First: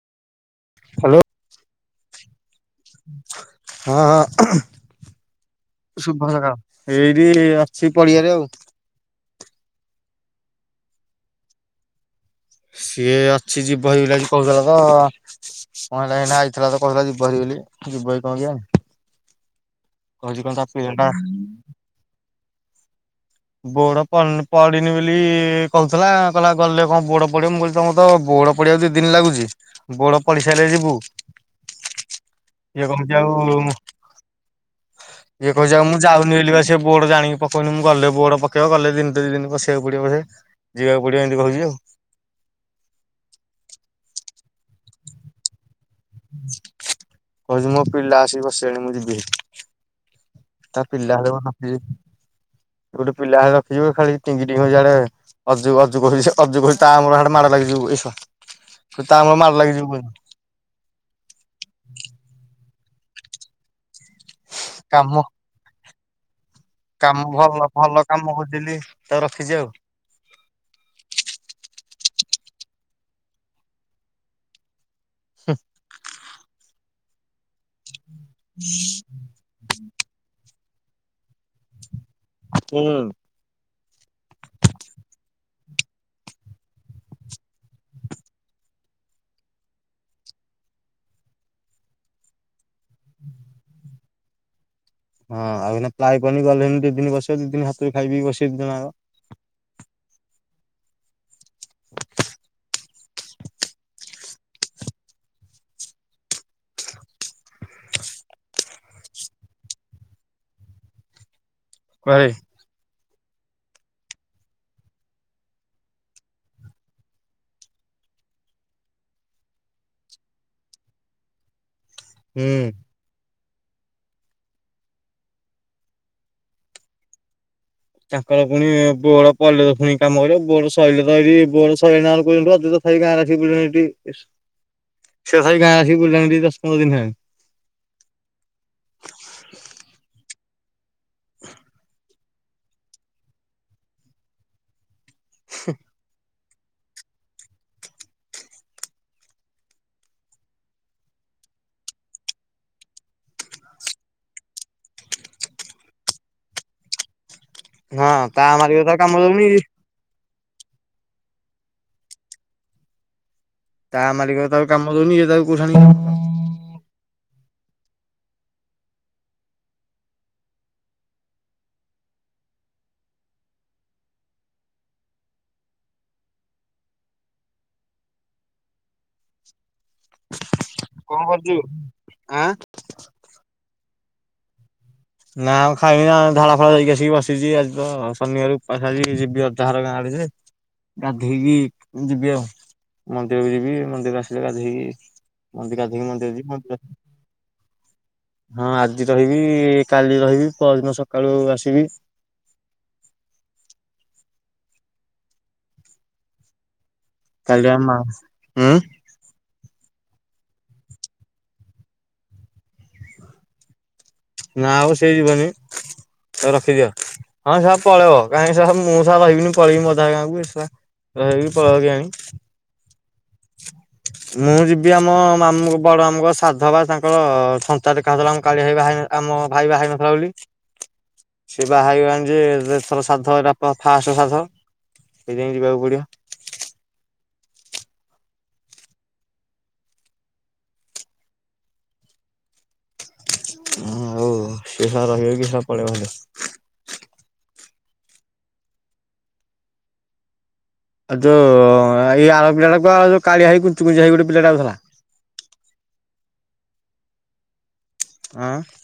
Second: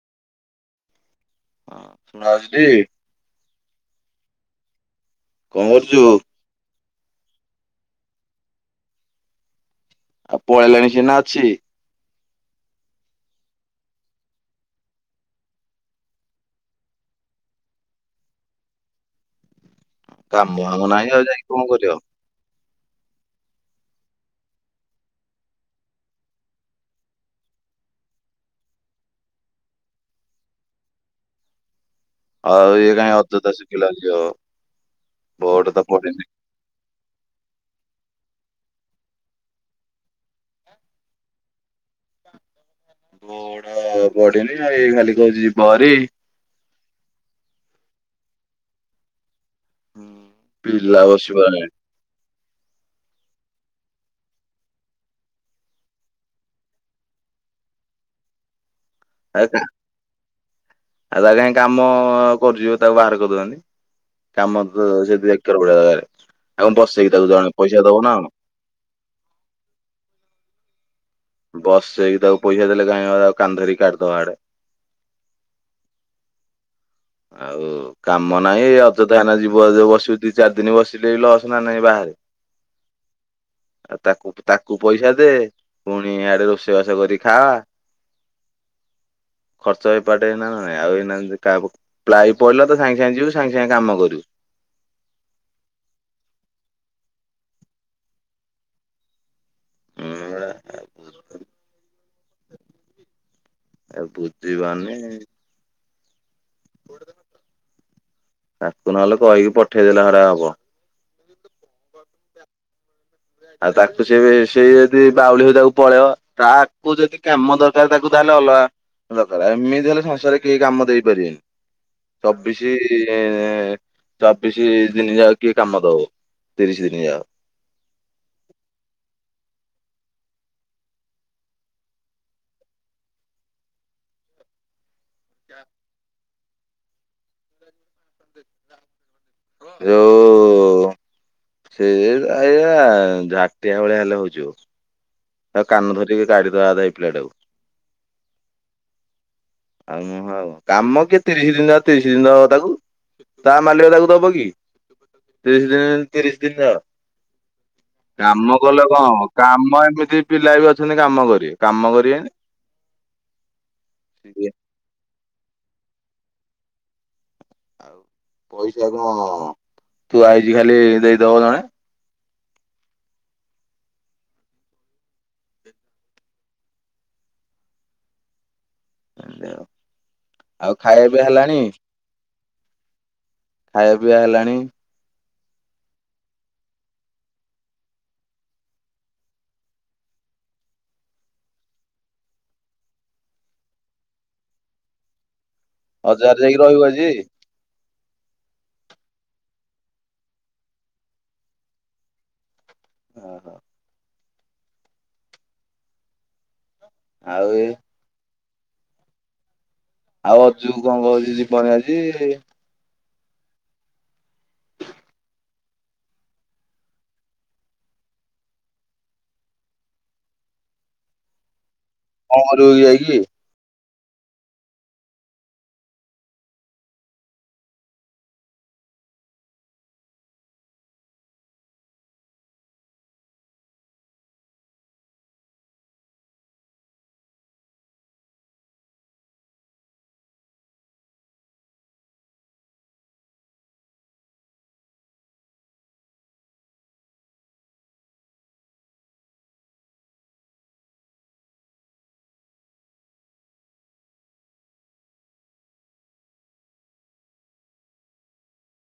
Hello. ଶୁଣାଯାଉଛି ହଁ ଟି ହଁ ଆଁ କଣ କରୁଚୁ? ଏଇଠି ଅଛି ପଡିଆରେ ଆଉ। ଆଉ ପଳେଇଲାଣି ସିଏ ନା ଅଛି? ସିଏ ଅଛି ଯିବଏହିଲାଗି କହୁଥିଲା ତ, କଣ ହେଲା ଏଇନା ଆଇଥିଲା ତ କହୁଥିଲା ଯିବାହାରି ଯିବ କି କଣ କେଜାଣି? କହୁଛି କଣ ତା କାମ ପିଲା ଫାମ ଟା ନାହିଁ ଆଉ ଯାଇକି କଣ କରିବ? ବୋଡ ପନ ପଡିନି ବୋଲି କହୁଥିଲା, କହିଲା ଗଲେ କଣ ବୋଡ ପଡିବ ମୁଁ କହିଲି ତମକୁ ତ ବୋଡ ପଡ଼ିବାକୁ ଦି ଦିନ ଲାଗୁଛି। ବୋଡ ପଡିସାଇଲେ ଯିବୁ। ଆଉ ଇଏ କହୁଛି କାହିଁ ଆଉ ଅଯଥା ସୁଖିଲାରେ ଯିବ? ଇଏ କହୁଚି ଆଉ ମୁଁ ଯାଉନି ବୋଲି ବା ସେ ବୋଡ ଜାଣିକି ପକଉନି। ମୁଁ ଗଲେ ବୋଡ ପକେଇବ। ଗଲେ ଦିନୁଟେ ଦି ଦିନ ବସିବାକୁ ପଡିବ ବୋଧେ, ଯିବାକୁ ପଡିବ ଏମିତି କହୁଛି ଆଉ। ବୋଡ଼ ପଡିନି ଆଉ ଏଇ ଖାଲି କହୁଛି ଯିବ ହାରି। କହୁଛି ମୋ ପିଲା ଆସିକି ବସିଲେଣି ମୁଁ ଯିବି। ତା ପିଲା ହେଲେ କଣ ରଖିଚି, ଗୋଟେ ପିଲା ହେ ରଖିଚି ଯେ ଖାଲି ଟିଙ୍ଗିଟିଙ୍ଗି ହଉଚି ଇଆଡ଼େ ହାଡେ। ଅଜୁ ଅଜୁ କୁ କହିଲି ଯେ ଅଜୁ କହୁଚି ତାର ମୋର ଆମର ହାଡେ ମାଡ ଲାଗିଯିବୁ। ଏଇଶଳା କହୁଚି ତାର ମର ମାଡ଼ ଲଗିଯିବୁ ଏଇନୁ। ଆଉ ତାକୁ କାଇଁ କାମ କରୁଛିବ ତାକୁ ବାହାର କରିଦଉନାହାନ୍ତି। କାମ ତ ସେ [unintelligible] କାମ ଭଲ ଭଲ କଣ? କାମ କରିଛିବେଲି ତାକୁ ରଖିଛି ଆଉ। ବସଇକି ତାକୁ ପଇସା ଦେଲେ କାହିଁ ବା ତାକୁ କାନଧରି କାଢିଦବା ହାଡେ। ହୁ ଆଉ କାମ ନାହିଁ ଏଇ ଅଯଥା ଏନା ଯିବ ଯୋଉ ବସିବ ଦି ଚାରି ଦିନେ ବସିଲେବି ଲସ ନା ନାହିଁ ବାହାରେ। ହୁଁ ଆଉ ତାକୁ ତାକୁ ପଇସା ଦେ, ପୁଣି ଆଡେ ରୋଷେଇବାସ କରି ଖାଆ [inaudible] ଖର୍ଚ୍ଚ ଏପାଟେ ହେଇ ନା ନା ନାଇଁ ଆଉ ଏୟିନା ଯଦି କାହାକୁ ପ୍ଲାଏ ପଡ଼ିଲା ତ ସାଙ୍ଗେ ସାଙ୍ଗେ ଯିବୁ, ସାଙ୍ଗେ ସାଙ୍ଗେ କାମ କରିବୁ। ହଁ ଆଉ ଏଇନା ପ୍ଲାଏ ପଡିନି ଗଲେ ହେଇକି ଦି ଦିନ ବସିବ, ଦି ଦିନ ହାତରୁ ଖାଇ ପିଇକି ବସେଇ ଦି ଜଣ ଯାକ। ହଁ [unintelligible] ଆ ବୁଦ୍ଧିମାନେ [inaudible] ତାକୁ ନହେଲେ କହିକି ପଠେଇଦେଲେ ହରା ହବ। କୁଆଡ଼େ? ଆଉ ତାକୁ ସେ, ସେଇ ଯଦି ବାଉଳି ହଉଛି ତାକୁ ପଳେଇବ, ତାକୁ ଯଦି କାମ ଦରକାର ତାକୁ ତାହଲେ ଅଲଗା ଦରକାର, ଏମିତି ହେଲେ ସଂସାରରେ କେହି କାମ ଦେଇପାରିବେନି। ହୁଁ। ଚବିଶି ଚବିଶ ଦିନ ଯାକ, କିଏ କାମ ଦବ ତିରିଶ ଦିନ ଯା ତାଙ୍କର ପୁଣି ବୋର୍ଡ ପଇଲେ ତ ପୁଣି କାମ କରିବ, ବୋର୍ଡ ସଇଲେ ତ ହେରି, ବୋଡ଼ ସଇଲା ବେଳକୁ [unintelligible] [unintelligible] ସେ ସେଇ ଗାଁ ଆସିକି ବୁଲିଲାଣି ଦଶ ପନ୍ଦର ଦିନେ [inaudible] ଯୋଉ ଉଁ ଉଁ ସେୟା ଏୟା ଝାଟିଆ ଭଳିଆ ହେଲେ ହଉଛି ଆଉ, ଆଉ କାନ ଧରିକି ଦାଡ଼ି ଦେବା କଥା ଏୟୀ ପିଲଟାକୁ [inaudible] [inaudible] ଆ ହଉ ଆଉ କାମ କିଏ ତିରିଶ ଦିନ, ତିରିଶ ଦିନ ତାକୁ ତା ମାଲିକ ତାକୁ ଦବ କି, ତିରିଶ ଦିନ ତିରିଶ ଦିନର ହଁ ତା କାମ ମାଲିକ କଲେ ତାକୁ କଣ କାମ ହବ, ଦଉନି କାମ ଏମିତି ଯି ପିଲା ବି ଅଛନ୍ତି କାମ କରିବେ, କାମ କରିବେନି ତା ମାଲିକ ସିଏ ତାକୁ କାମ ଦୋଉନି ୟେ ଯାଇକି [inaudible] ଆଉ ପଇସା କଣ ତୁ ଥୁଆହେଇଛି ଖାଲି ଦେଇଦବ ଜଣେ। ଏମିତି ଆଉ, ଆଉ ଖାଇବା କଣ ବି କରୁଛୁ ହେଲାଣି? ଆଁ [inaudible] ଖାଇବା ପିଇବା ହେଲାଣି? ନା ମୁଁ ଖାଇିବିନି ଆଉ ଝାଳ ଫାଳ ହେଇକି ଆସିକି ବସିଛି ଆଜି ତ, ଶନିବାର ଉପାସ ଆଜି ଯିବି ଅଜା ଘର ଗାଁ ଆଡେ। ହ ଗାଧେଇକି ଯିବି ଆଉ, ମନ୍ଦିରକୁ ଯିବି, ମନ୍ଦିର ଆସିଲେ ଗାଧେଇଵି ମନ୍ଦି ଗାଧେଇକି, ମନ୍ଦିର ଅଜାଘରେ ଯିବି, [inaudible] ଯାଇକି ମନ୍ଦି ରହିବୁ ଆଜି? ହଁ, ଆଜି ରହିବି କାଲି ରହିବି, ପହରଦିନ ସକାଳୁ ଆସିବି। ଅ ହଁ। ଆଉ ଏ କାଲି ଆମ ଉଁ ଆଉ ଅଜୁ, କଣ କହୁଛି ଯିବ ଆଜି। ନା ଆଉ ସେଇ ଯିବନି ତାକୁ ରଖିଦିଅ। ହଁ ସେ ପଳେଇବ କାହିଁକି ସା ମୁଁ ସା ରହିବିନି ପଳେଇବି ମୁଁ ଅଧା ଗାଁ କୁ ଏଠି ସା ରହି ପଳେଇବ କଣ କରିବୁ ଯାଇକି? ମୁଁ ଯିବି ଆମ ମାମୁଁ ବଡ ମାମୁଁ ସାଧ ବା ତାଙ୍କର ସନ୍ତା ଟେକା ହଉଥିଲା ମୁଁ କାଳିଆଇବା ଆମ ଭାଇ ବାହା ହେଇନଥିଲା ବୋଲି ସେ ବାହାହେଇଗଲାଣି ଯେ ଏଥର ଶ୍ରାଦ୍ଧ ଏଇଟା ପରା ଫାଷ୍ଟ ଶ୍ରାଦ୍ଧ। ସେଥିପାଇଁ ଯିବାକୁ ପଡିବ। ହୁଁ ହୋଉ ସେ ସା ରହିବ କି ସା ପଳେଇବ ଭରେ [inaudible] ଆଉ ଯୋଉ ଏଇ ଆର ପିଲାଟା କୁଆଡ଼େ ଗଲା ଯୋଉ କାଳିଆ ହେଇ କୁଞ୍ଚୁ କୁଞ୍ଚିଆ ହେଇ ଗୋଟେ ପିଲାଟା ଆଉଥିଲା। [inaudible] ଆଁ